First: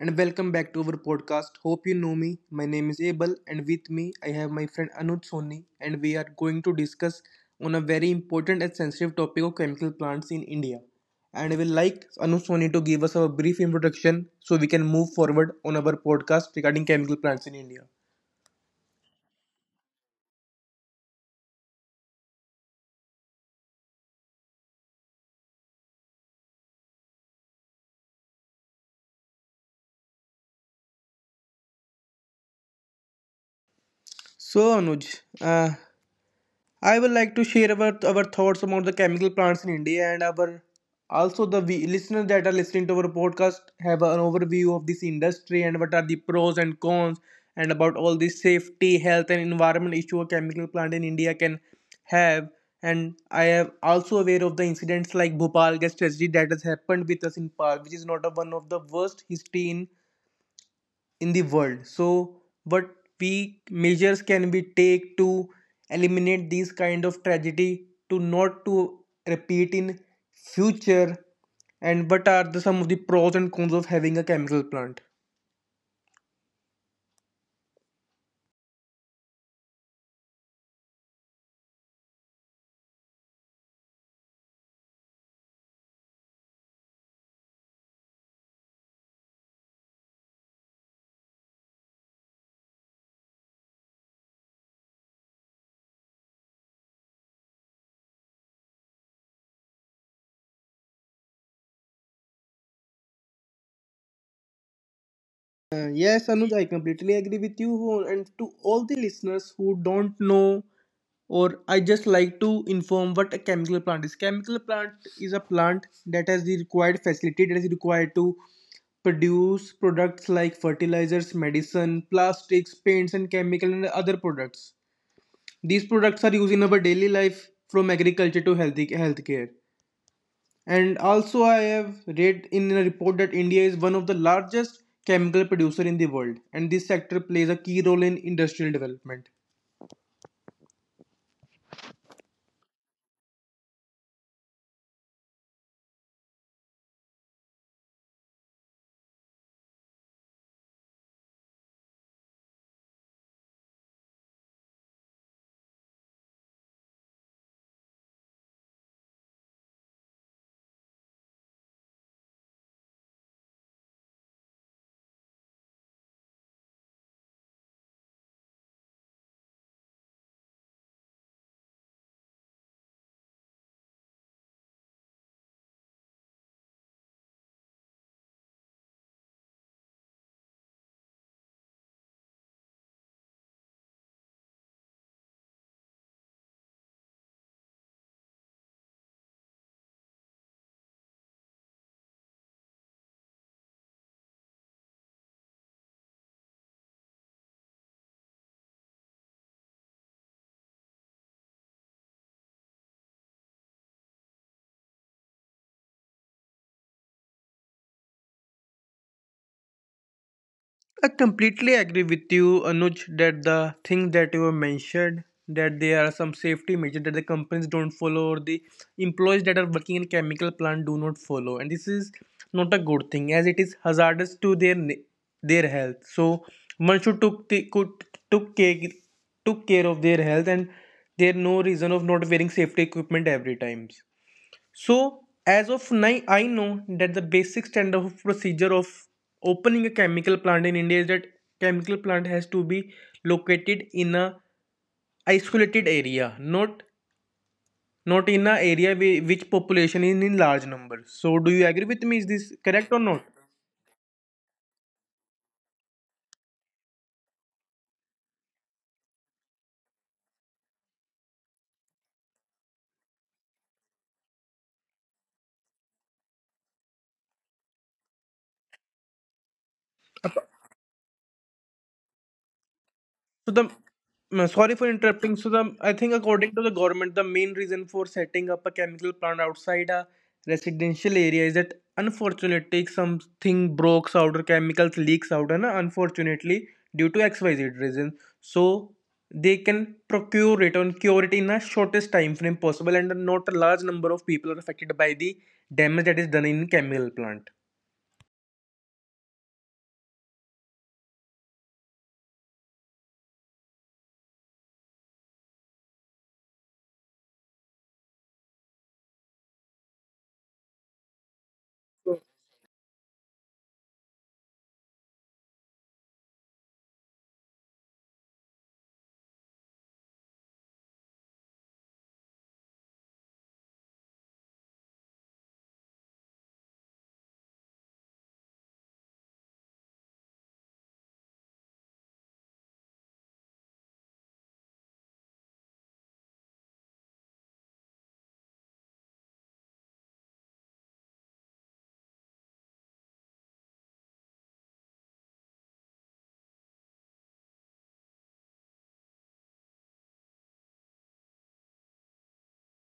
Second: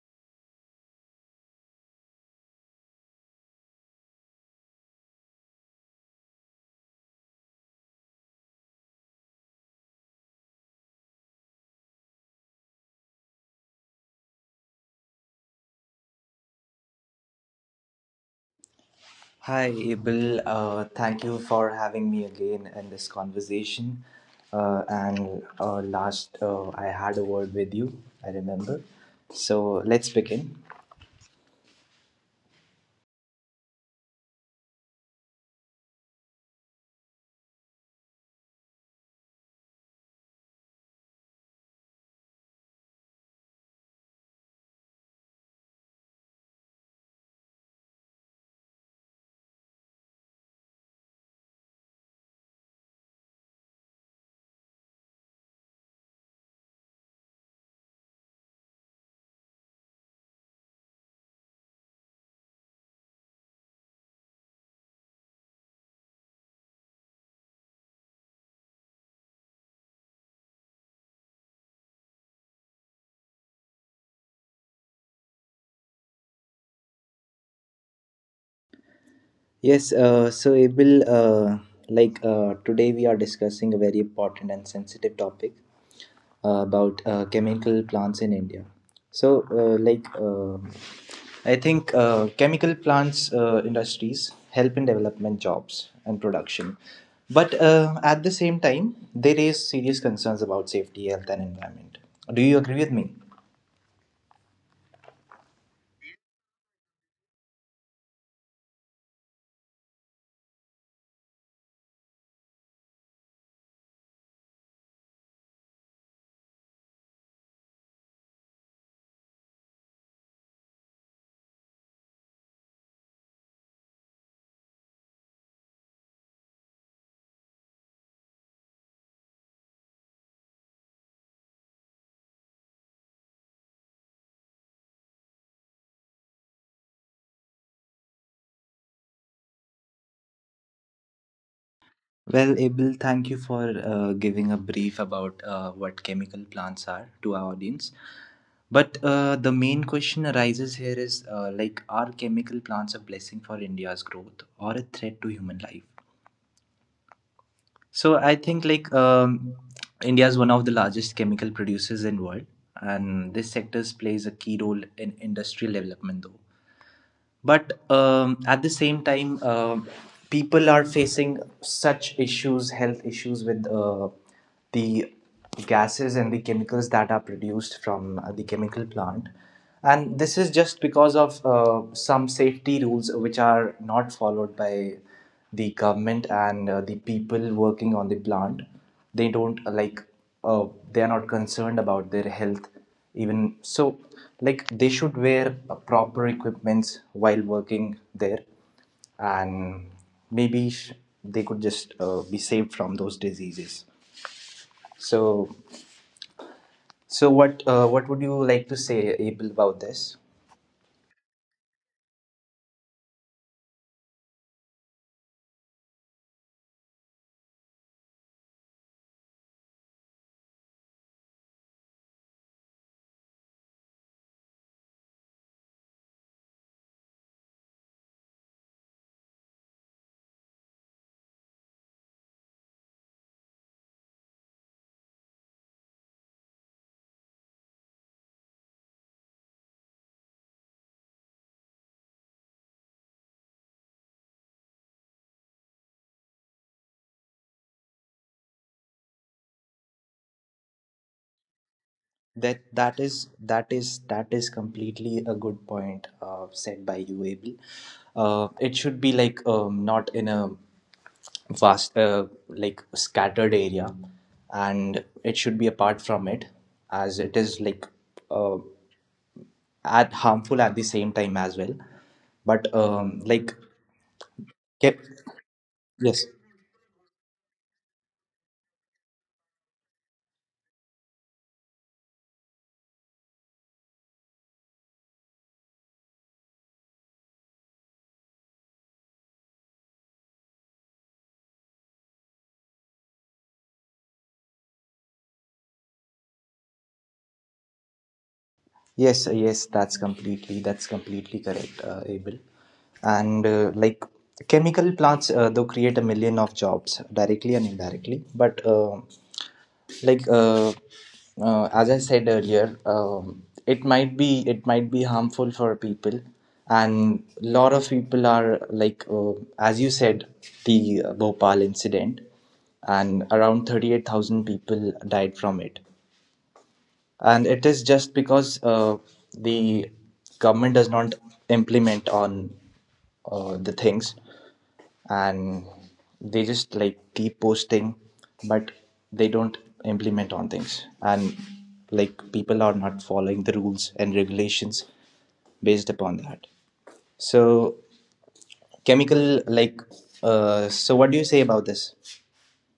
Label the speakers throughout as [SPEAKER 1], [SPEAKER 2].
[SPEAKER 1] and welcome back to our podcast. Hope you know me. My name is Abel, and with me, I have my friend Anuj Soni, and we are going to discuss on a very important and sensitive topic of chemical plants in India. And I will like Anuj Soni to give us a brief introduction so we can move forward on our podcast regarding chemical plants in India.
[SPEAKER 2] Hi, Abel. Thank you for having me again in this conversation. And Last, I had a word with you, I remember. So let's begin.
[SPEAKER 1] So, Anuj, I would like to share about our thoughts about the chemical plants in India and our also the we, listeners that are listening to our podcast have an overview of this industry and what are the pros and cons and about all the safety, health and environment issue a chemical plant in India can have. And I am also aware of the incidents like Bhopal gas tragedy that has happened with us in Park, which is not a, one of the worst history in the world. So what we measures can we take to eliminate these kind of tragedy to not to repeat in future, and what are the some of the pros and cons of having a chemical plant?
[SPEAKER 2] Yes, so Abel, today we are discussing a very important and sensitive topic about chemical plants in India. So, like, I think chemical plants, industries help in development, jobs and production, but at the same time, they raise serious concerns about safety, health, and environment. Do you agree with me?
[SPEAKER 1] Yes Anuj, I completely agree with you. And to all the listeners who don't know, or I just like to inform what a chemical plant is. Chemical plant is a plant that has the required facility that is required to produce products like fertilizers, medicine, plastics, paints, and chemical and other products. These products are used in our daily life from agriculture to healthy healthcare. And also, I have read in a report that India is one of the largest chemical producer in the world, and this sector plays a key role in industrial development.
[SPEAKER 2] Well, Abel, thank you for giving a brief about what chemical plants are to our audience. But the main question arises here is like, are chemical plants a blessing for India's growth or a threat to human life? So I think India is one of the largest chemical producers in world, and this sector plays a key role in industrial development though, but at the same time, people are facing such issues, health issues with the gases and the chemicals that are produced from the chemical plant, and this is just because of some safety rules which are not followed by the government and the people working on the plant. They don't uh, they are not concerned about their health even. So like they should wear proper equipments while working there, and maybe they could just be saved from those diseases. So what would you like to say, abel, about this?
[SPEAKER 1] I completely agree with you, Anuj, that the thing that you have mentioned, that there are some safety measures that the companies don't follow or the employees that are working in chemical plant do not follow. And this is not a good thing as it is hazardous to their their health. So one should took care took care of their health, and there no reason of not wearing safety equipment every times. So, as of now, I know that the basic standard of procedure of opening a chemical plant in India is that chemical plant has to be located in a isolated area, not in a area which population is in large number. So, do you agree with me? Is this
[SPEAKER 2] That
[SPEAKER 1] correct or
[SPEAKER 2] that
[SPEAKER 1] not?
[SPEAKER 2] is that is that is completely a good point said by you, Abel. It should be like not in a vast, like scattered area, and it should be apart from it, as it is like uh, at harmful at the same time as well. But
[SPEAKER 1] So the Sorry for
[SPEAKER 2] ke-
[SPEAKER 1] interrupting. So the, I think
[SPEAKER 2] yes.
[SPEAKER 1] according to the government, the main reason for setting up a chemical plant outside a residential area is that unfortunately something breaks out or chemicals leaks out, and unfortunately due to X Y Z reason, so they can procure it and cure it in a shortest time frame possible, and not a large number of people are affected by the damage that is done in chemical plant.
[SPEAKER 2] Yes, that's completely correct, Abel. And like chemical plants, though create a million of jobs directly and indirectly. But like uh, as I said earlier, it might be harmful for people, and lot of people are like as you said the Bhopal incident, and around 38,000 people died from it, and it is just because the government does not implement on the things, and they just like keep posting, but they don't implement on things, and like people are not following the rules and regulations based upon that. So chemical like so what do you say about this?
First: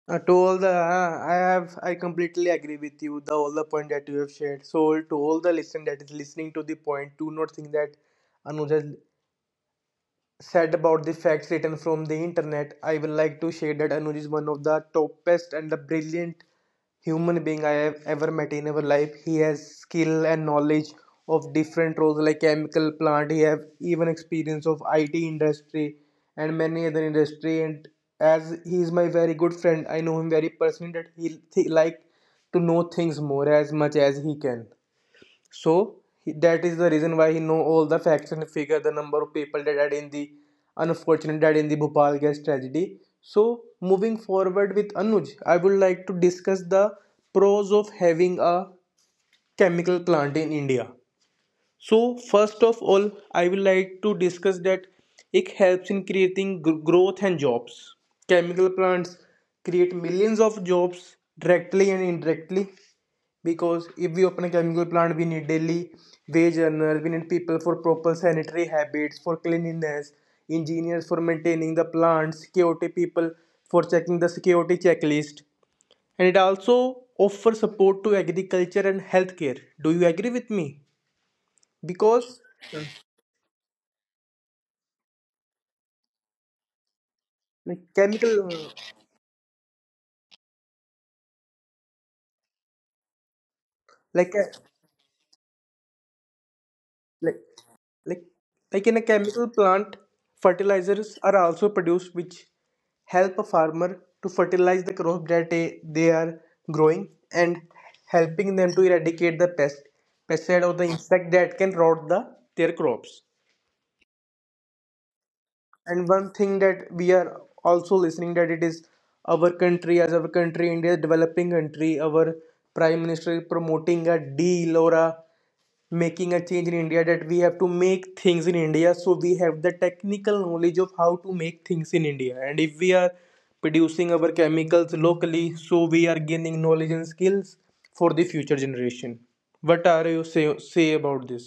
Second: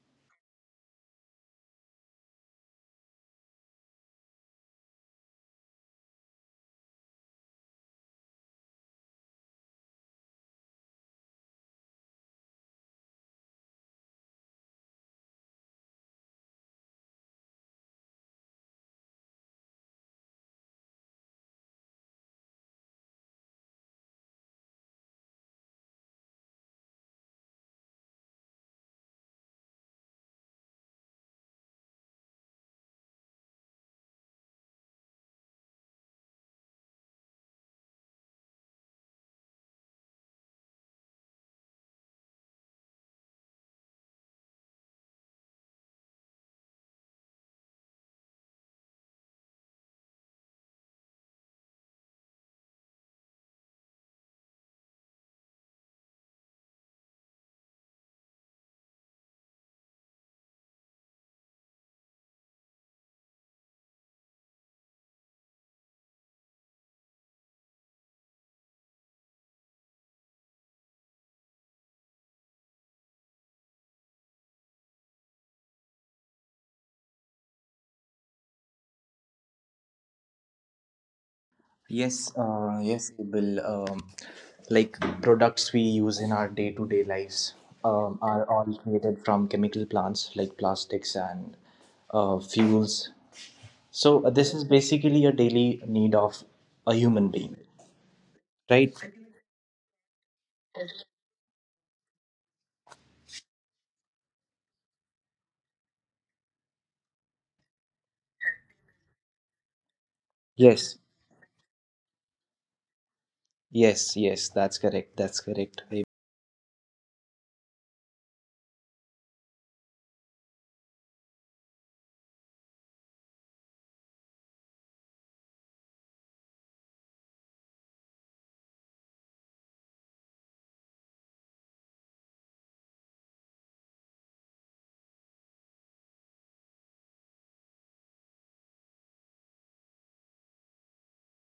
[SPEAKER 1] I have, I completely agree with you. The all the point that you have shared. So to all the listen that is listening to the point, do not think that Anuj has said about the facts written from the internet. I will like to share that Anuj is one of the top best and the brilliant human being I have ever met in our life. He has skill and knowledge of different roles like chemical plant. He have even experience of IT industry and many other industry. And as he is my very good friend, I know him very personally that he like to know things more as much as he can. So that is the reason why he know all the facts and figure, the number of people that died in the unfortunate died in the Bhopal gas tragedy. So moving forward with Anuj, I would like to discuss the pros of having a chemical plant in India. So, first of all, I will like to discuss that it helps in creating growth and jobs. Chemical plants create millions of jobs directly and indirectly, because if we open a chemical plant, we need daily wage earners, we need people for proper sanitary habits, for cleanliness, engineers for maintaining the plants, security people for checking the security checklist, and it also offers support to agriculture and healthcare. Do you agree with me?
[SPEAKER 2] Yes,
[SPEAKER 1] Because
[SPEAKER 2] uh,
[SPEAKER 1] uh,
[SPEAKER 2] yes, Abel. Like products we use in our day-to-day lives
[SPEAKER 1] like
[SPEAKER 2] are
[SPEAKER 1] chemical
[SPEAKER 2] all created from chemical plants like plastics and fuels. So
[SPEAKER 1] like
[SPEAKER 2] this
[SPEAKER 1] a-
[SPEAKER 2] is basically a daily need of a human
[SPEAKER 1] like
[SPEAKER 2] being,
[SPEAKER 1] like
[SPEAKER 2] right?
[SPEAKER 1] like in a chemical plant fertilizers are also produced which help a farmer to fertilize the crop that they are growing, and helping them to eradicate the pesticide or
[SPEAKER 2] Yes,
[SPEAKER 1] the insect that can rot the their crops.
[SPEAKER 2] yes. That's correct. Abel.
[SPEAKER 1] And one thing that we are also listening that it is our country, as our country India developing country, our prime minister is promoting a deal or a making a change in India that we have to make things in India, so we have the technical knowledge of how to make things in India. And if we are producing our chemicals locally, so we are gaining knowledge and skills for the future generation. What are you say about this?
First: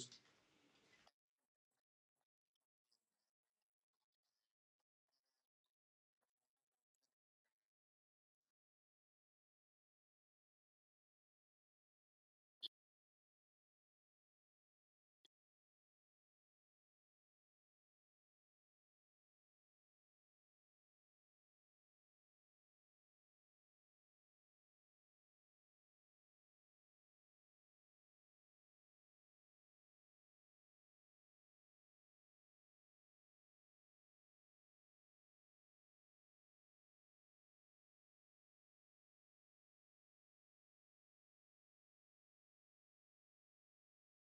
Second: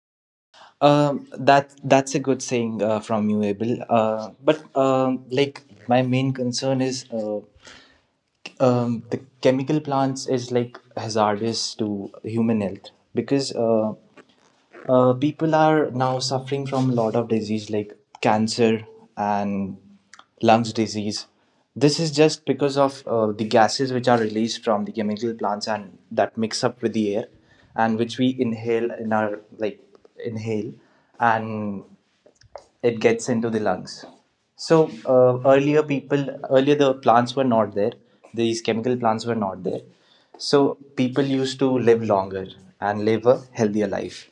[SPEAKER 2] That that's a good saying from you, Abel. But like My main concern is. The chemical plants is like hazardous to human health, because people are now suffering from a lot of disease like cancer and lungs disease. This is just because of the gases which are released from the chemical plants and that mix up with the air, and which we inhale in our like, inhale, and it gets into the lungs. So earlier people, earlier the plants were not there. These chemical plants were not there. So people used to live longer and live a healthier life.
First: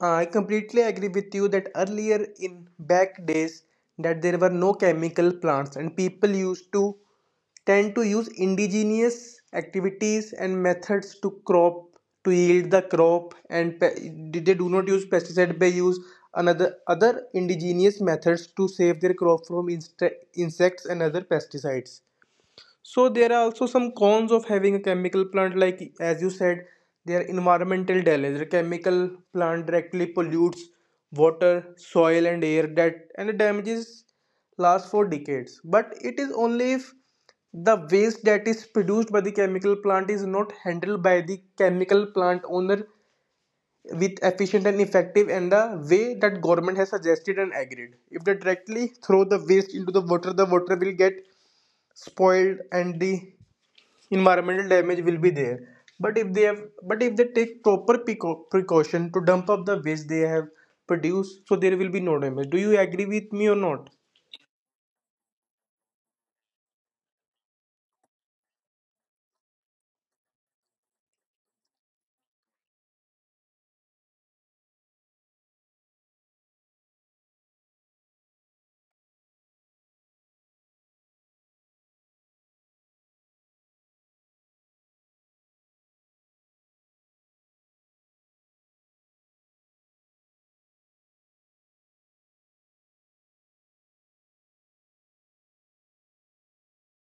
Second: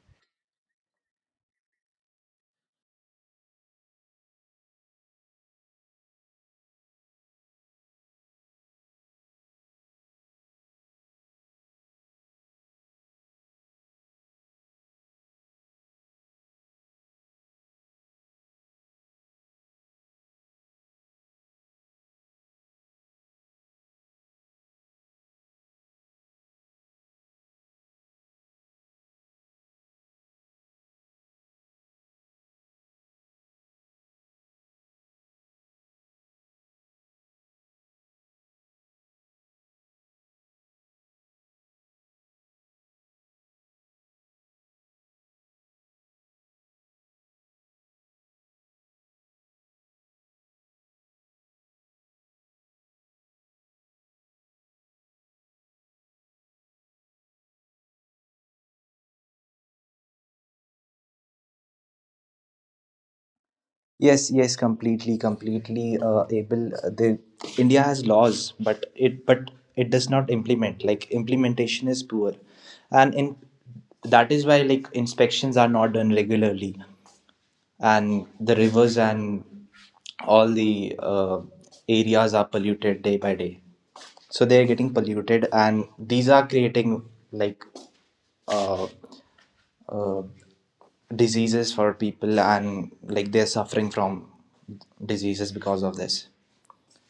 [SPEAKER 1] I completely agree with you that earlier in back days that there were no chemical plants, and people used to tend to use indigenous activities and methods to crop to yield the crop. And they do not use pesticide, they use another other indigenous methods to save their crop from insects and other pesticides. So there are also some cons of having a chemical plant, like as you said, there are environmental damage. The chemical plant directly pollutes water, soil, and air that, and the damages last for decades. But it is only if the waste that is produced by the chemical plant is not handled by the chemical plant owner with efficient and effective and the way that government has suggested and agreed. If they directly throw the waste into the water, the water will get spoiled and the environmental damage will be there. but if they have but if they take proper precaution to dump up the waste they have produced, so there will be no damage. Do you agree with me or not?
[SPEAKER 2] Yes, completely able. The India has laws, but it does not implement. Like implementation is poor, and in that is why like inspections are not done regularly. And the rivers and all the areas are polluted day by day. So they are getting polluted, and these are creating like uh, uh, diseases for people, and like they're suffering from diseases because of this.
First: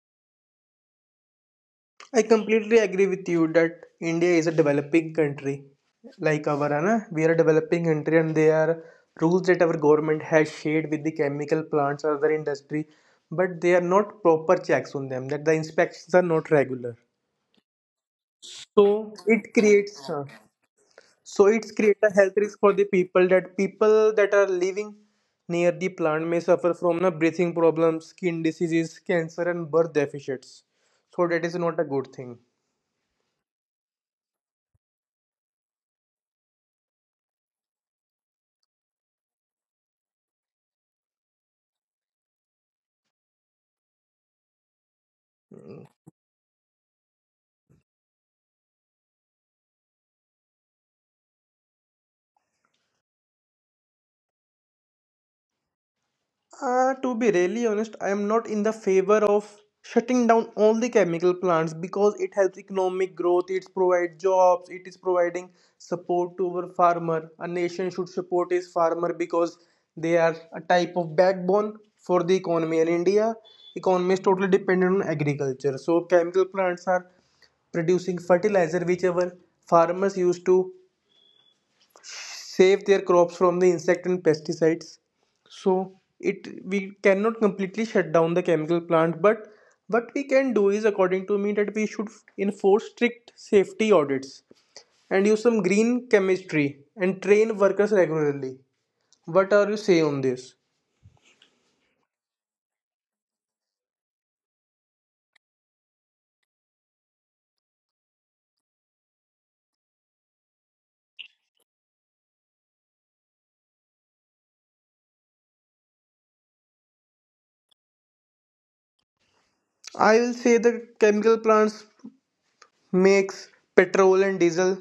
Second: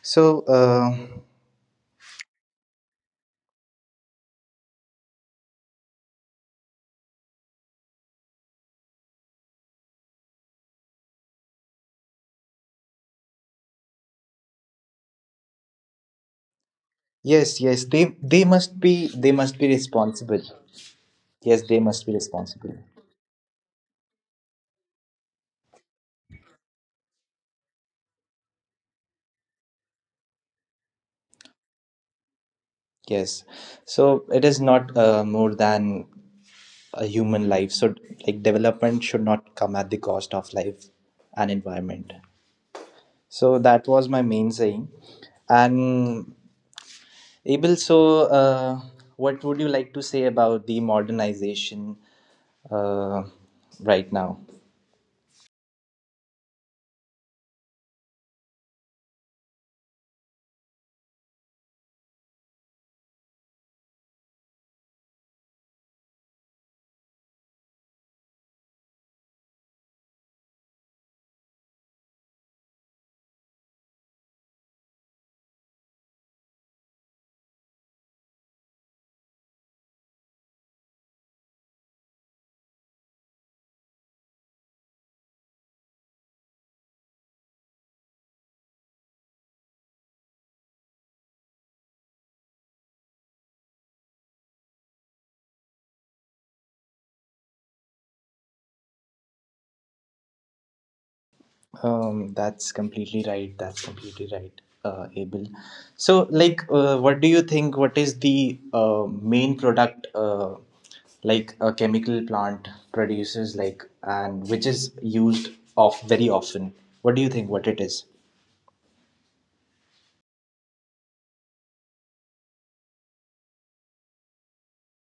[SPEAKER 2] So uh,
[SPEAKER 1] I completely agree with you that India is a developing country. Like we are a developing country, and there are rules that our government has shared with the chemical plants or other industry, but they are not proper checks on them, that the inspections are not regular.
[SPEAKER 2] yes yes they they must be,
[SPEAKER 1] So
[SPEAKER 2] they
[SPEAKER 1] it
[SPEAKER 2] must be
[SPEAKER 1] creates uh,
[SPEAKER 2] responsible.
[SPEAKER 1] So
[SPEAKER 2] Yes,
[SPEAKER 1] it's
[SPEAKER 2] they
[SPEAKER 1] create
[SPEAKER 2] must
[SPEAKER 1] a
[SPEAKER 2] be
[SPEAKER 1] health risk for
[SPEAKER 2] responsible.
[SPEAKER 1] the people, that people that are living near the plant may suffer from na breathing problems, skin diseases, cancer, and birth deficits. So that is not a good thing.
[SPEAKER 2] Yes, so it is not more than a human life. So like development should not come at the cost of life and environment. So that was my main saying. And Abel, so what would you like to say about the modernization uh, right now?
[SPEAKER 1] To be really honest, I am not in the favor of shutting down all the chemical plants, because it helps economic growth, it provides jobs, it is providing support to our farmer. A nation should support its farmer, because they are a type of backbone for the economy. And India economy is totally dependent on agriculture. So chemical plants are producing fertilizer which our farmers used to save their crops from the insect and pesticides. So it we cannot completely shut down the chemical plant. But what we can do is, according to me, that we should enforce strict safety audits, and use some green chemistry, and train workers regularly. What are you say on this?
[SPEAKER 2] That's completely right. That's completely right, Abel. So, like, what do you think? What is the main product, like a chemical plant produces, like, and which is used off very often? What do you think? What it is?
[SPEAKER 1] I will say that chemical plants makes petrol and diesel,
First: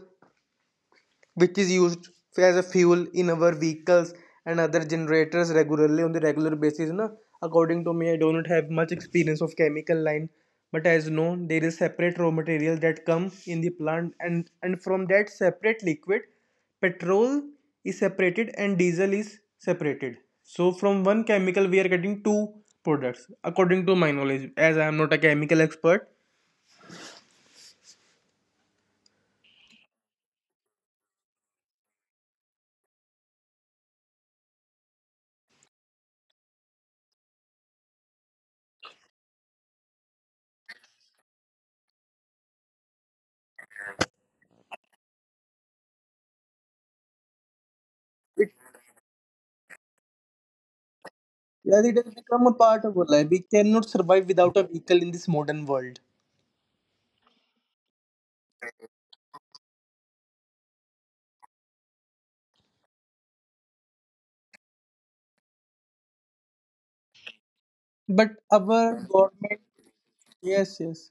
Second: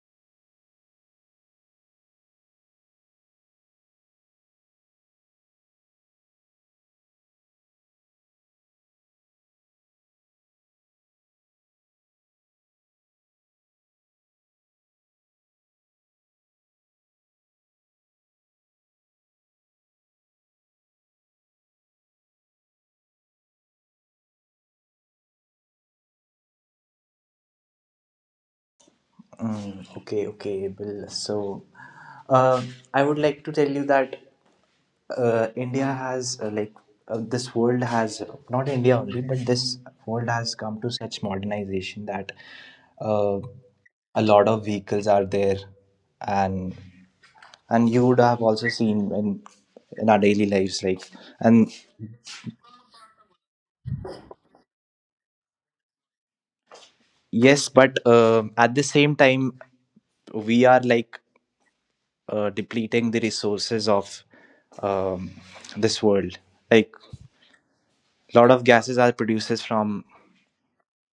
[SPEAKER 1] which is used as a fuel in our vehicles and other generators regularly on the regular basis na. According to me, I do not have much experience of chemical line, but as known there is separate raw material that come in the plant, and from that separate liquid petrol is separated and diesel is separated. So from one chemical we are getting two products, according to my knowledge, as I am not a chemical expert.
[SPEAKER 2] Okay, okay, Bill. So, uh, I would like to tell you that India has this world has not India only, but this world has come to such modernization that uh, a lot of vehicles are there, and and you would have also seen in our daily lives, like and
[SPEAKER 1] Yeah, it has become a part of our life, we cannot survive without a vehicle in this modern world.
[SPEAKER 2] yes, but at the same time, we are like depleting the resources of um, this world. Like
[SPEAKER 1] But
[SPEAKER 2] a lot of
[SPEAKER 1] our
[SPEAKER 2] gases are
[SPEAKER 1] government,
[SPEAKER 2] produced from
[SPEAKER 1] yes, yes,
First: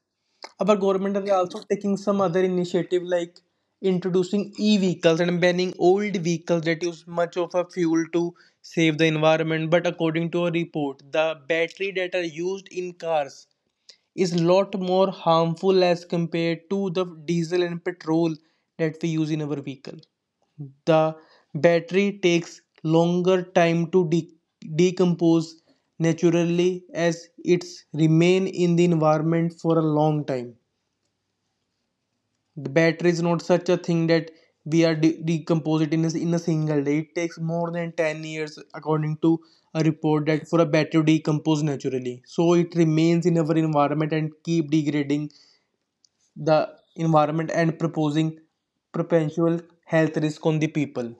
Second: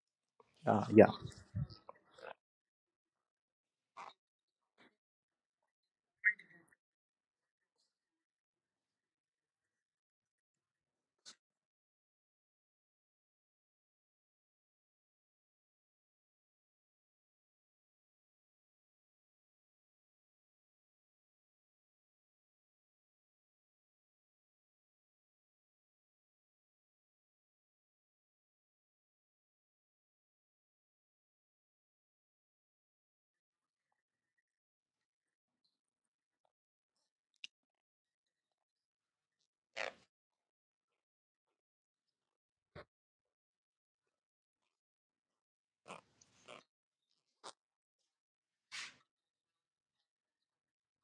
[SPEAKER 1] our
[SPEAKER 2] yeah.
[SPEAKER 1] government are also taking some other initiative, like introducing e-vehicles and banning old vehicles that use much of a fuel, to save the environment. But according to a report, the battery that are used in cars is a lot more harmful as compared to the diesel and petrol that we use in our vehicle. The battery takes longer time to decompose naturally, as it's remain in the environment for a long time. The battery is not such a thing that we are decompose it in in a single day. It takes more than 10 years according to a report, that for a battery to decompose naturally. So it remains in our environment and keep degrading the environment and proposing perpetual health risk on the people.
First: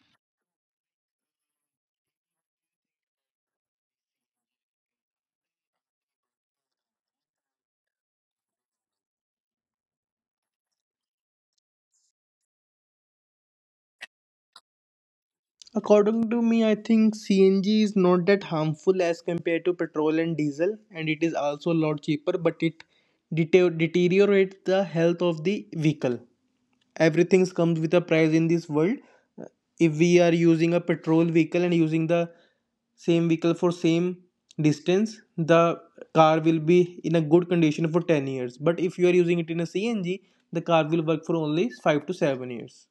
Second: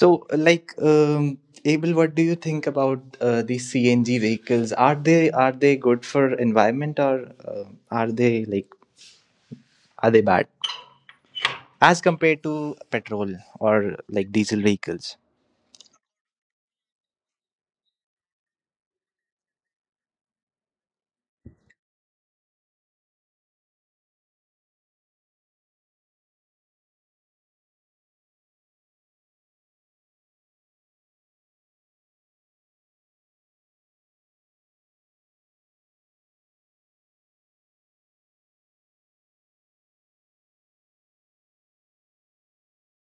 [SPEAKER 2] So like Abel, what do you think about these CNG vehicles? Are they good for environment, or are they like, are they bad as compared to petrol or like diesel vehicles?
[SPEAKER 1] According to me, I think CNG is not that harmful as compared to petrol and diesel, and it is also a lot cheaper, but it deteriorates the health of the vehicle. Everything comes with a price in this world. If we are using a petrol vehicle and using the same vehicle for same distance, the car will be in a good condition for 10 years. But if you are using it in a CNG, the car will work for only 5 to 7 years.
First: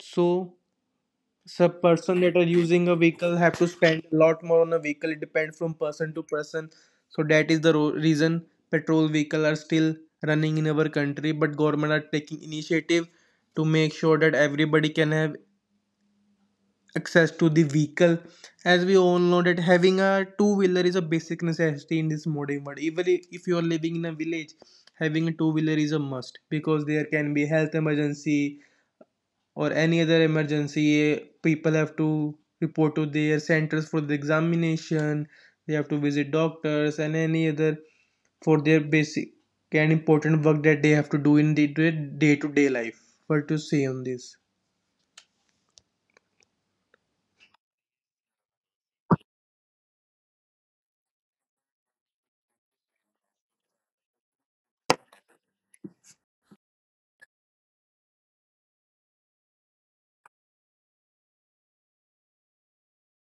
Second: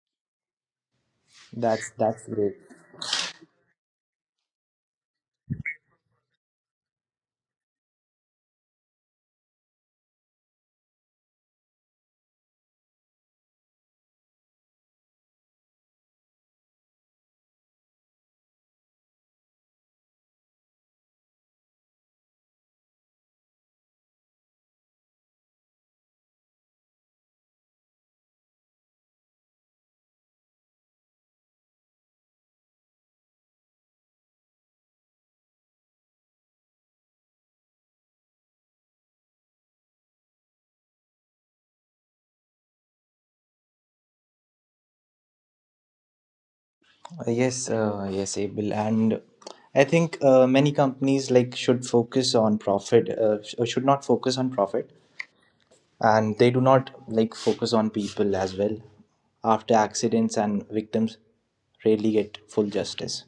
[SPEAKER 1] So so person
[SPEAKER 2] That's
[SPEAKER 1] that are
[SPEAKER 2] great.
[SPEAKER 1] using a vehicle have to spend a lot more on a vehicle, it depends from person to person. So that is the reason petrol vehicle are still running in our country, but government are taking initiative to make sure that everybody can have access to the vehicle. As we all know that having a two wheeler is a basic necessity in this modern world, even if you are living in a village, having a two wheeler is a must because there can be health emergency or any other emergency. People have to report to their centers for the examination, they have to visit doctors and any other for their basic and important work that they have to do in the day to day life. What to say on this?
[SPEAKER 2] Yes, Abel, and I think many companies like should focus on profit, should not focus on profit, and they do not like focus on people as well. After accidents and victims rarely get full justice.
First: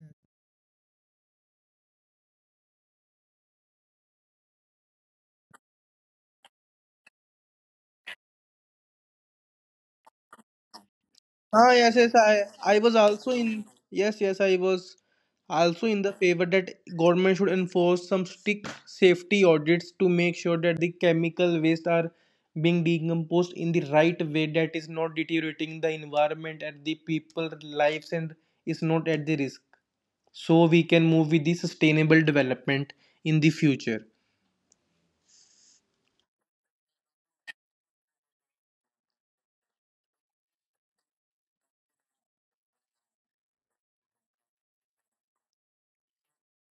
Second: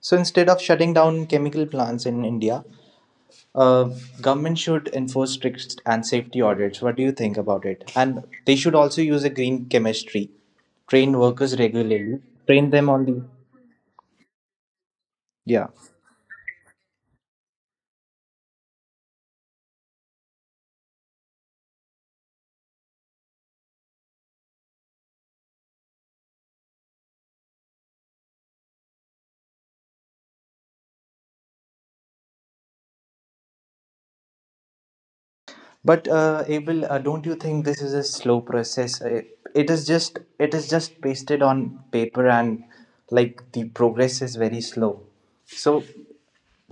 [SPEAKER 2] So instead of shutting down chemical plants in India, uh, government should enforce strict and safety audits. What do you think about it? And they should also use a green chemistry, train workers
[SPEAKER 1] Ah, yes, yes.
[SPEAKER 2] regularly,
[SPEAKER 1] I,
[SPEAKER 2] train
[SPEAKER 1] I
[SPEAKER 2] them
[SPEAKER 1] was
[SPEAKER 2] on the,
[SPEAKER 1] also in. Yes, yes. I was
[SPEAKER 2] yeah.
[SPEAKER 1] also in the favor that government should enforce some strict safety audits to make sure that the chemical waste are being decomposed in the right way, that is not deteriorating the environment and the people lives and is not at the risk. So we can move with the sustainable development in the future.
[SPEAKER 2] But Abel, don't you think this is a slow process? It is just it is just pasted on paper, and like the progress is very slow. So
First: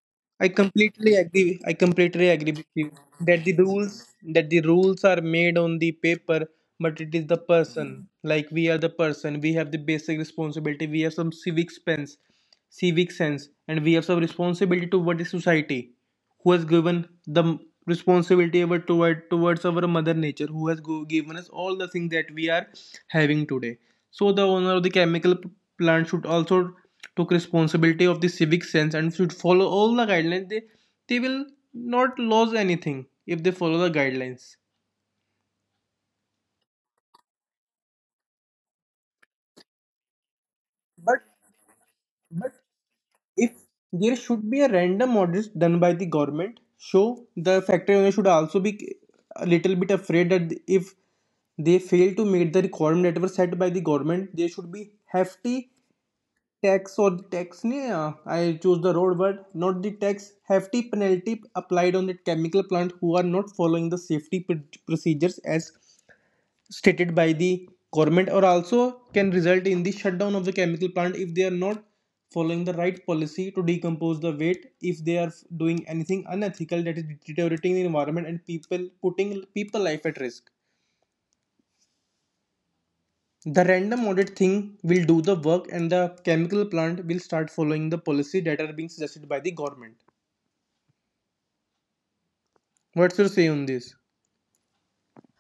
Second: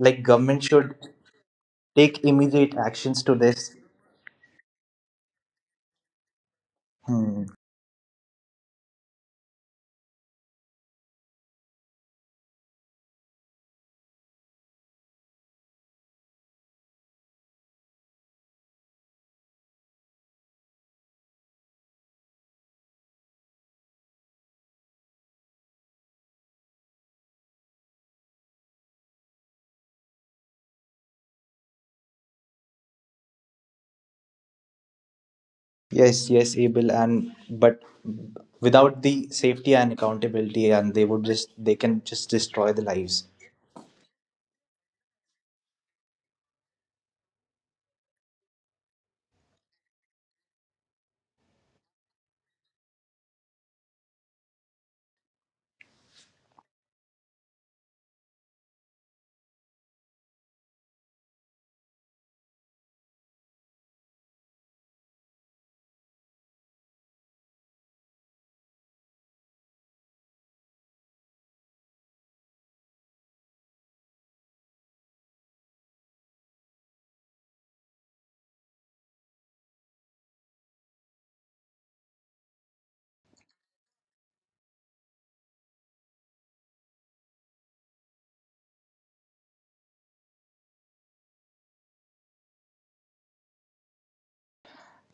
[SPEAKER 2] like
[SPEAKER 1] I
[SPEAKER 2] government should
[SPEAKER 1] completely agree. I
[SPEAKER 2] take
[SPEAKER 1] completely agree with
[SPEAKER 2] immediate
[SPEAKER 1] you
[SPEAKER 2] actions to
[SPEAKER 1] that the
[SPEAKER 2] this.
[SPEAKER 1] rules that the rules are made on the paper, but it is the
[SPEAKER 2] Hmm.
[SPEAKER 1] person. Like we are the person. We have the basic responsibility. We have some civic sense, and we have some responsibility toward the society who has given the responsibility ever towards our mother nature, who has given us all the things that we are having today. So the owner of the chemical plant should also take responsibility of the civic sense and should follow all the guidelines. They will not lose anything if they follow the guidelines.
[SPEAKER 2] Yes, yes, Abel, and but without the safety and accountability, and they
[SPEAKER 1] But
[SPEAKER 2] would just, they can just
[SPEAKER 1] but
[SPEAKER 2] destroy the lives.
[SPEAKER 1] if there should be a random audit done by the government, so the factory owner should also be a little bit afraid that if they fail to meet the requirement that were set by the government, there should be hefty tax or tax. Nahi, I choose the road word, not the tax. Hefty penalty applied on the chemical plant who are not following the safety procedures as stated by the government, or also can result in the shutdown of the chemical plant if they are not following the right policy to decompose the waste, if they are doing anything unethical that is deteriorating the environment and people, putting people life at risk. The random audit thing will do the work and the chemical plant will start following the policy that are being suggested by the government. What's your say on this?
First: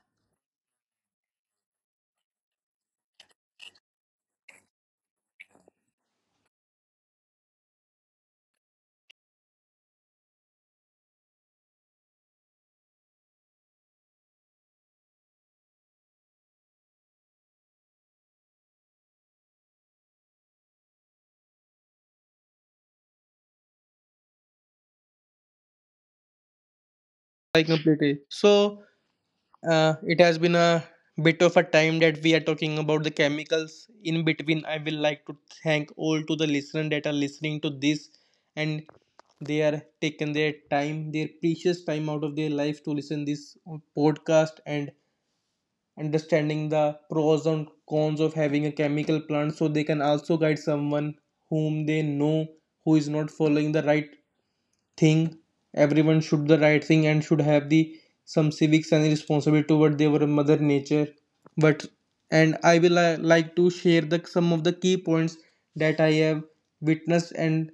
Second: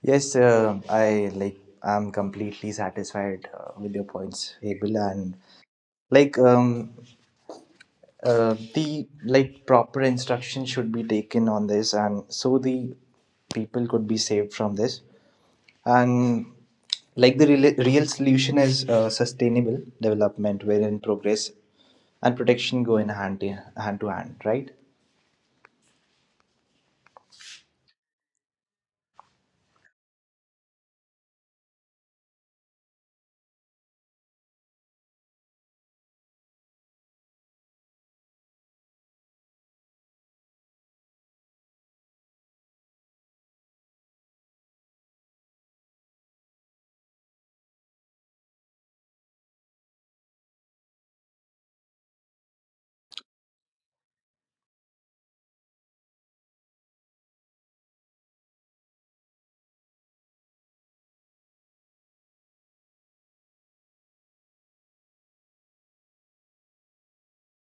[SPEAKER 2] Yes, I like I'm completely satisfied with your points, Abel, and like um the like proper instruction should be taken on this, and so the people could be saved from this, and like the real, real solution is sustainable development wherein progress and protection go in hand to hand, to hand, right?
[SPEAKER 1] I completely so it has been a bit of a time that we are talking about the chemicals. In between, I will like to thank all to the listeners that are listening to this, and they are taking their time, their precious time out of their life to listen this podcast and understanding the pros and cons of having a chemical plant, so they can also guide someone whom they know who is not following the right thing. Everyone should do the right thing and should have the some civics and responsibility toward their mother nature. But and I will like to share the some of the key points that I have witnessed and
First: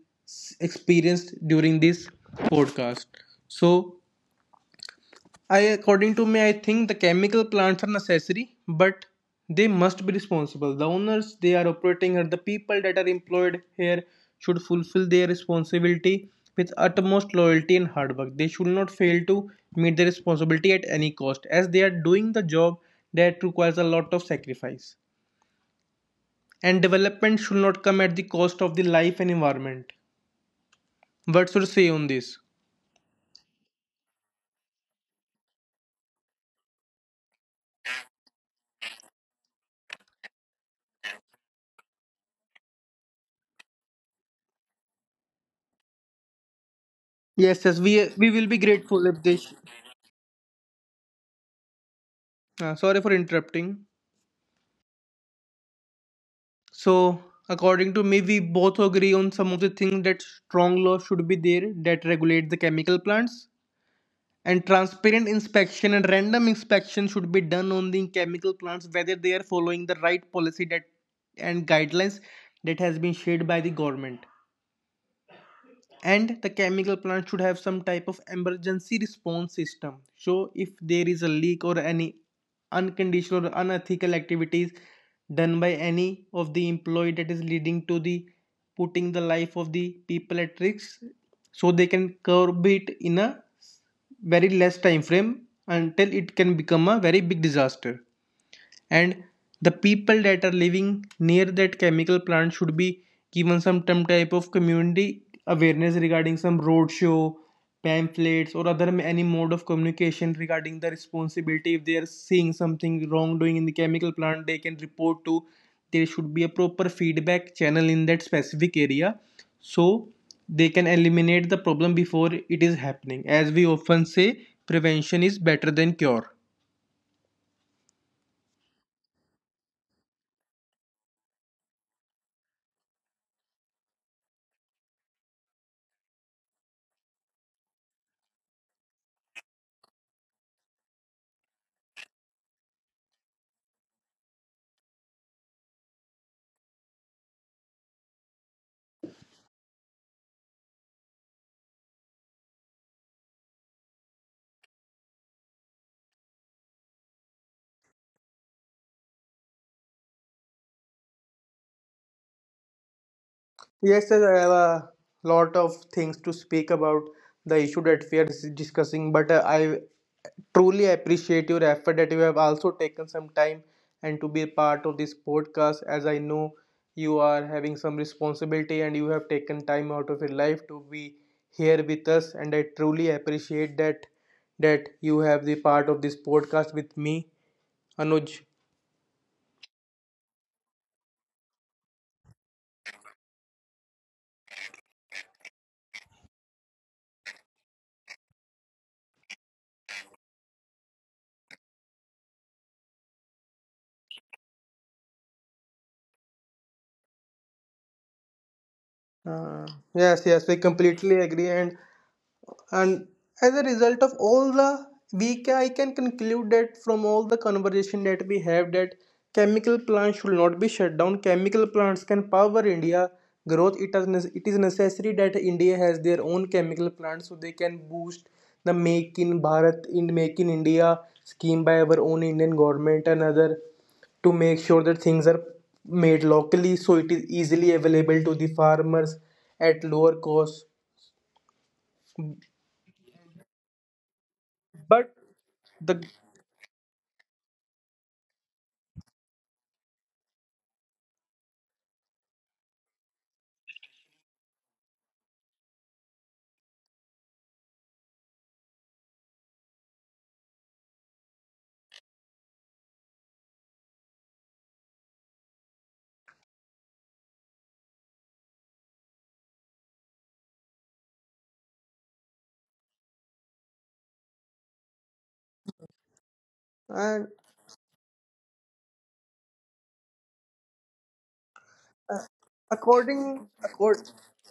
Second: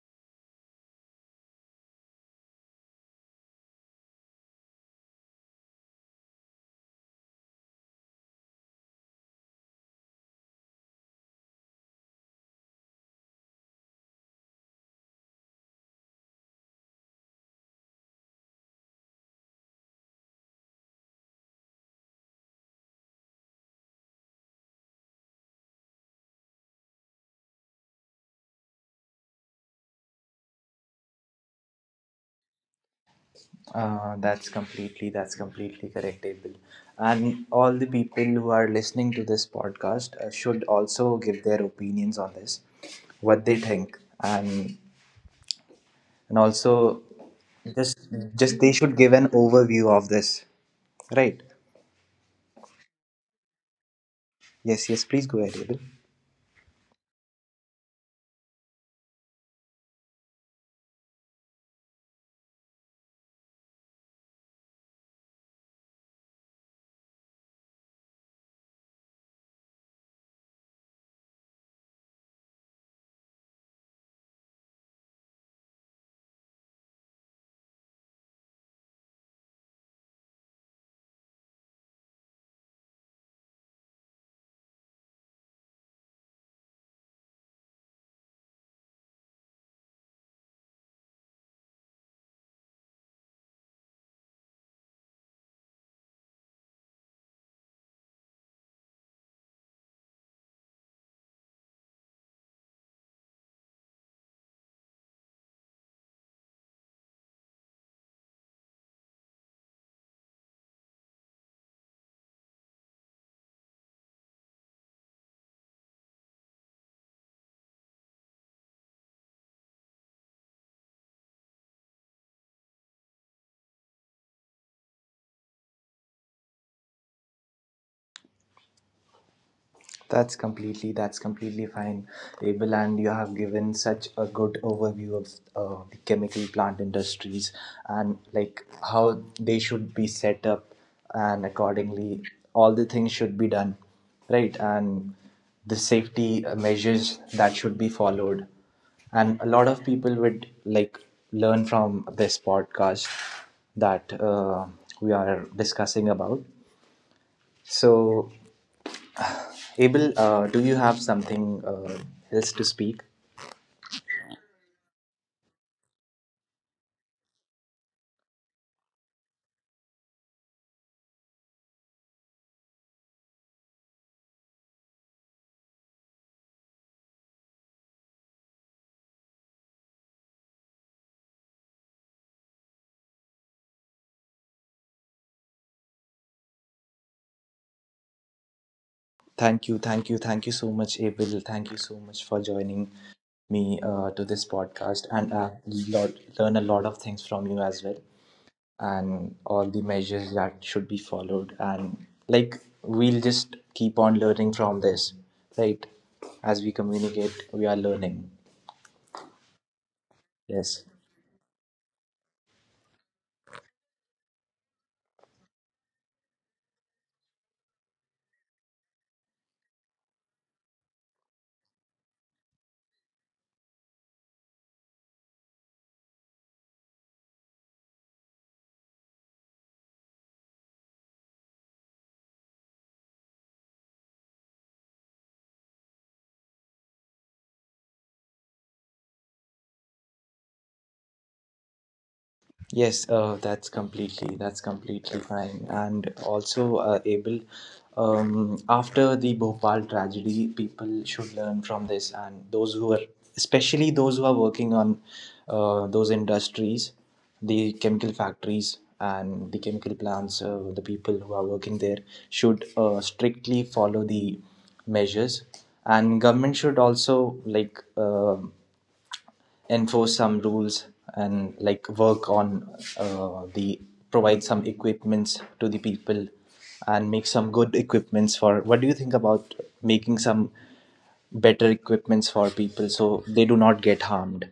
[SPEAKER 1] experienced during this podcast. So I, according to me, I think the chemical plants are necessary, but they must be responsible. The owners they are operating and the people that are employed here should fulfill their responsibility with utmost loyalty and hard work. They should not fail to meet their responsibility at any cost, as they are doing the job that requires a lot of sacrifice. And development should not come at the cost of the life and environment. What should I say on this?
[SPEAKER 2] That's completely correct, Abel. And all the people who are listening to this podcast should also give their opinions on this, what they think. And also,
[SPEAKER 1] Yes, yes, we
[SPEAKER 2] just
[SPEAKER 1] we will be
[SPEAKER 2] just they should
[SPEAKER 1] grateful
[SPEAKER 2] give
[SPEAKER 1] if
[SPEAKER 2] an
[SPEAKER 1] they. Sh-
[SPEAKER 2] overview of this, right?
[SPEAKER 1] sorry for interrupting.
[SPEAKER 2] Yes, yes, please go ahead, Abel.
[SPEAKER 1] So, according to me, we both agree on some of the things that strong laws should be there that regulate the chemical plants. And transparent inspection and random inspection should be done on the chemical plants, whether they are following the right policy that and guidelines that has been shared by the government. And the chemical plant should have some type of emergency response system, so if there is a leak or any unconditional or unethical activities done by any of the employee that is leading to the putting the life of the people at risk, so they can curb it in a very less time frame until it can become a very big disaster. And the people that are living near that chemical plant should be given some type of community awareness regarding some roadshow, pamphlets or other any mode of communication regarding the responsibility. If they are seeing something wrongdoing in the chemical plant, they can report to, there should be a proper feedback channel in that specific area, so they can eliminate the problem before it is happening. As we often say, prevention is better than cure.
[SPEAKER 2] That's completely fine, Abel, and you have given such a good overview of the chemical plant industries, and like how they should be set up, and accordingly, all the things should be done, right? And the safety measures that should be followed, and a lot of people would like learn from this podcast that we are discussing about. So Abel, do you have something else to speak?
[SPEAKER 1] Yes, sir, I have a lot of things to speak about the issue that we are discussing, but I truly appreciate your effort that you have also taken some time and to be a part of this podcast, as I know you are having some responsibility and you have taken time out of your life to be here with us, and I truly appreciate that that you have the part of this podcast with me, Anuj.
[SPEAKER 2] Thank you so much, Abel. Thank you so much for joining me to this podcast, and lot, learn a lot of things from you as well, and all the measures that should be followed. And like, we'll just keep on learning from this, right? As we communicate, we are learning.
[SPEAKER 1] Uh, yes, yes, we
[SPEAKER 2] Yes.
[SPEAKER 1] completely agree, and as a result of all the, we can, I can conclude that from all the conversation that we have, that chemical plants should not be shut down. Chemical plants can power India growth. It is it is necessary that India has their own chemical plants, so they can boost the Make in Bharat in Make in India scheme by our own Indian government and other, to make sure that things are made locally so it is easily available to the farmers at lower cost.
[SPEAKER 2] Yes, that's completely
[SPEAKER 1] But
[SPEAKER 2] fine,
[SPEAKER 1] the
[SPEAKER 2] and also able. After the Bhopal tragedy, people should learn from this, and those who are, especially those who are working on those industries, the chemical factories and the chemical plants, the people who are working there should strictly follow the measures, and government should also enforce some rules, and like work on the provide some equipments to the people and make
[SPEAKER 1] and
[SPEAKER 2] some good equipments. For what do you think about making some better
[SPEAKER 1] uh,
[SPEAKER 2] equipments for people, so they
[SPEAKER 1] according
[SPEAKER 2] do not get
[SPEAKER 1] accord,
[SPEAKER 2] harmed?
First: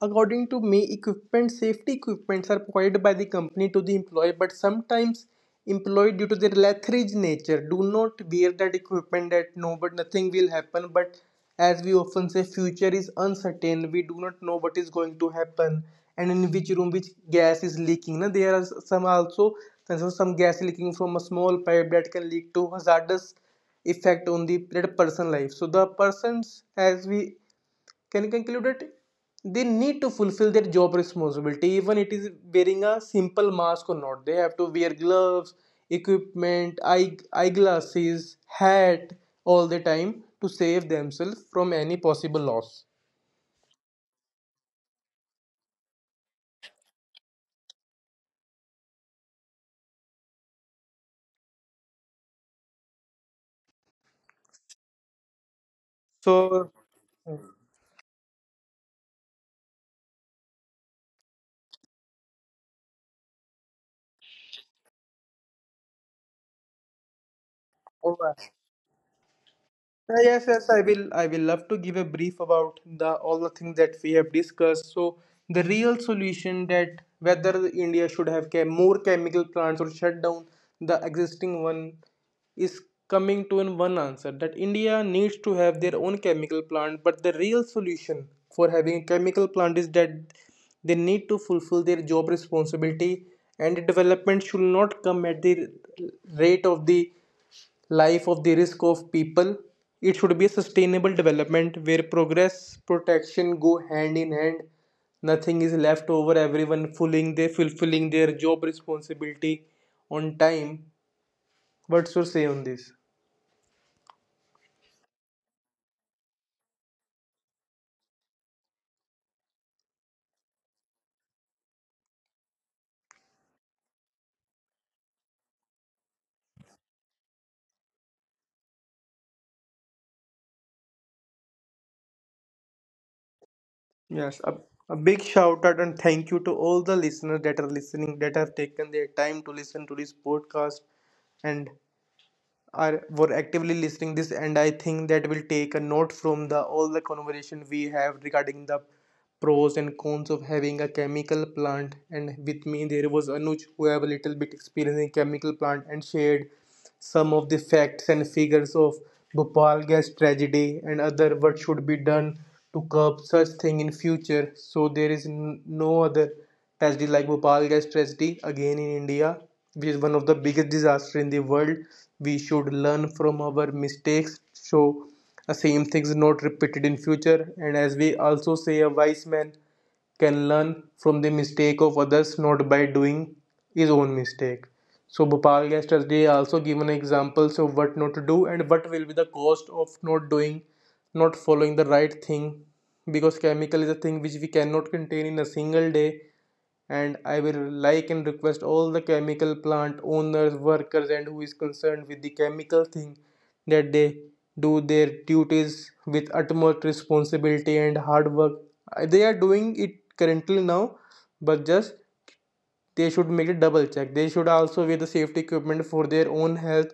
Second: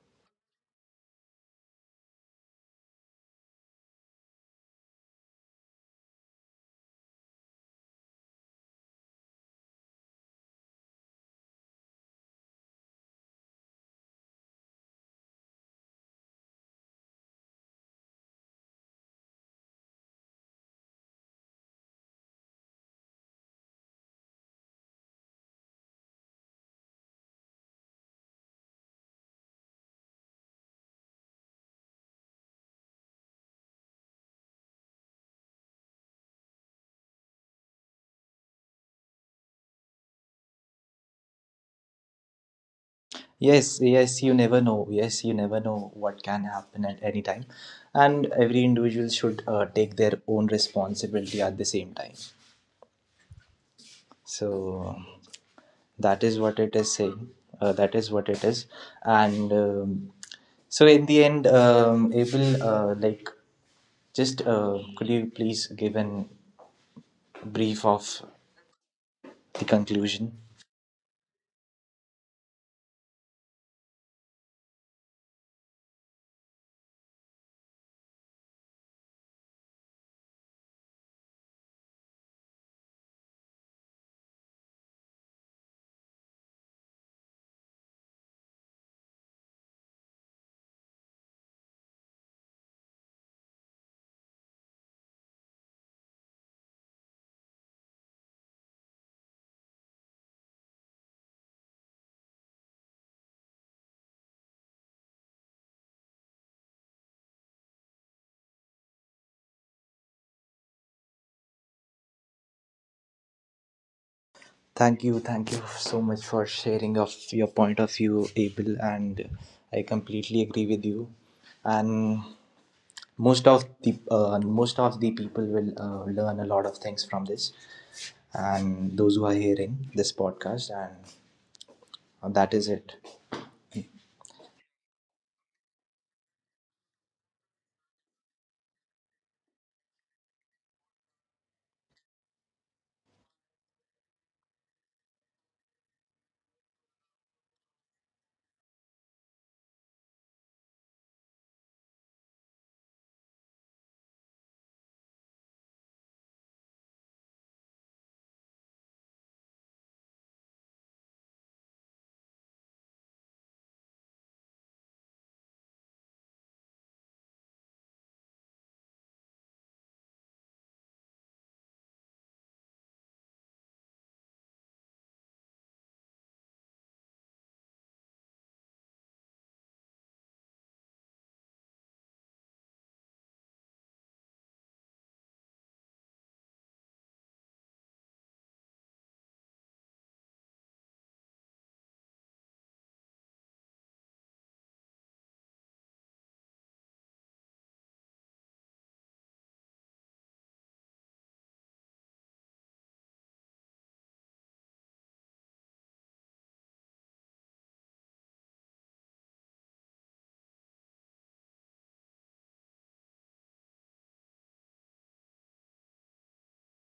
[SPEAKER 1] according to me, equipment safety equipments are provided by the company to the employee, but sometimes employee due to their lethargic nature do not wear that equipment, that no but nothing will happen. But as we often say, future is uncertain. We do not know what is going to happen and in which room which gas is leaking. Now there are some also, there's some gas leaking from a small pipe that can lead to hazardous effect on the person life, so the persons as we can conclude it, they need to fulfill their job responsibility, even it is wearing a simple mask or not, they have to wear gloves, equipment, eyeglasses, hat, all the time to save themselves from any possible loss.
[SPEAKER 2] Yes, yes, you never know. Yes, you never know what can happen at any time, and every individual should take their own responsibility at the same time. So that is what it
[SPEAKER 1] So
[SPEAKER 2] is saying. That is what it is. And so in the end, abel, like, just, could you please give an brief of the conclusion?
[SPEAKER 1] Yes, yes, I will. I will love to give a brief about the all the things that we have discussed. So the real solution, that whether India should have more chemical plants or shut down the existing one, is coming to in one answer that India needs to have their own chemical plant. But the real solution for having a chemical plant is that they need to fulfill their job responsibility, and development should not come at the rate of the life of the risk of people. It should be a sustainable development where progress protection go hand in hand. Nothing is left over. Everyone fulfilling their job responsibility on time. What's your say on this?
[SPEAKER 2] Thank you, thank you so much for sharing of your point of view, abel, and I completely agree with you, and most of the people will learn a lot of things from this, and those who are hearing this podcast. And that is it.
[SPEAKER 1] Yes, a big shout out and thank you to all the listeners that are listening, that have taken their time to listen to this podcast. And are were actively listening this, and I think that will take a note from the all the conversation we have regarding the pros and cons of having a chemical plant. And with me there was Anuj, who have a little bit experience in chemical plant and shared some of the facts and figures of Bhopal gas tragedy and other, what should be done to curb such thing in future, so there is no other tragedy like Bhopal gas tragedy again in India, which is one of the biggest disaster in the world. We should learn from our mistakes, so the same things not repeated in future. And as we also say, a wise man can learn from the mistake of others, not by doing his own mistake. So Bhopal Gas Tragedy also given examples of what not to do and what will be the cost of not doing, not following the right thing, because chemical is a thing which we cannot contain in a single day. And I will like and request all the chemical plant owners, workers, and who is concerned with the chemical thing, that they do their duties with utmost responsibility and hard work. They are doing it currently now, but just they should make a double check. They should also wear the safety equipment for their own health.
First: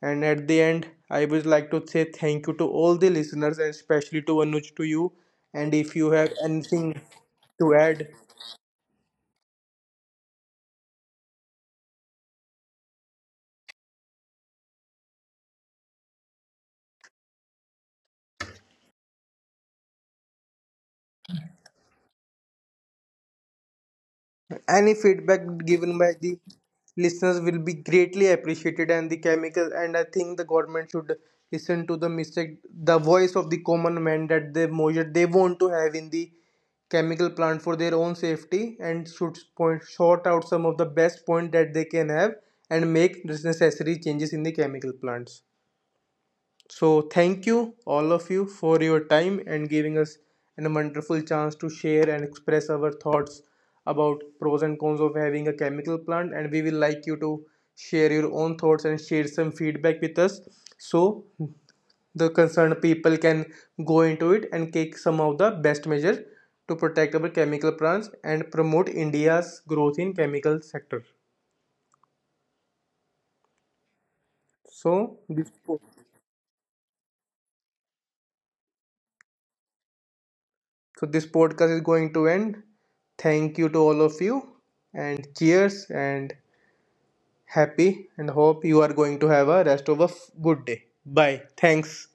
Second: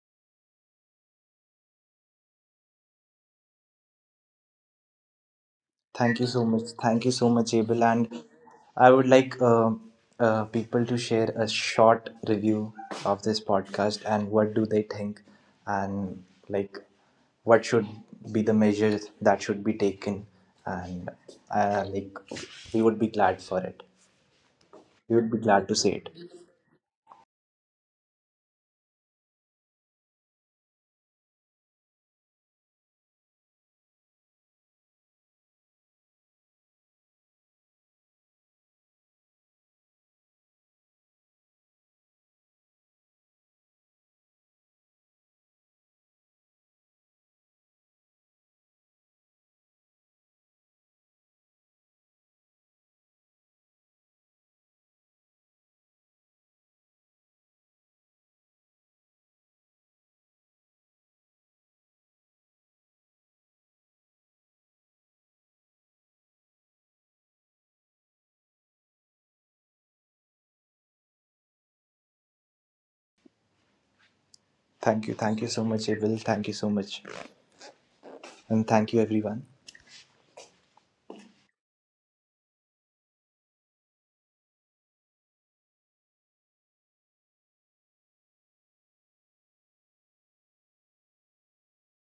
[SPEAKER 1] And at the end, I would like to say thank you to all the listeners and especially to Anuj, to you. And if you
[SPEAKER 2] Thank you
[SPEAKER 1] have
[SPEAKER 2] so much.
[SPEAKER 1] anything
[SPEAKER 2] Thank you so much,
[SPEAKER 1] to
[SPEAKER 2] Abel.
[SPEAKER 1] add,
[SPEAKER 2] And I would like people to share a short review of this podcast and what do they think, and like what should be the measures that should be taken, and like we would be glad for it.
[SPEAKER 1] any
[SPEAKER 2] We would be
[SPEAKER 1] feedback
[SPEAKER 2] glad to see
[SPEAKER 1] given
[SPEAKER 2] it.
[SPEAKER 1] by the listeners will be greatly appreciated. And the chemical, and I think the government should listen to the mistake, the voice of the common man, that they measure they want to have in the chemical plant for their own safety, and should point sort out some of the best point that they can have and make necessary changes in the chemical plants. So, thank you, all of you, for your time and giving us a wonderful chance to share and express our thoughts about pros and cons of having a chemical plant. And we will like you to share your own thoughts and share some feedback with us, so the concerned people can go into it and take some of the best measures to protect our chemical plants and promote India's growth in chemical sector.
[SPEAKER 2] Thank you.
[SPEAKER 1] So,
[SPEAKER 2] Thank you
[SPEAKER 1] this
[SPEAKER 2] so much, Abel. Thank you so much, and thank you everyone.
[SPEAKER 1] so this podcast is going to end. Thank you to all of you, and cheers, and happy, and hope you are going to have a rest of a good day. Bye. Thanks.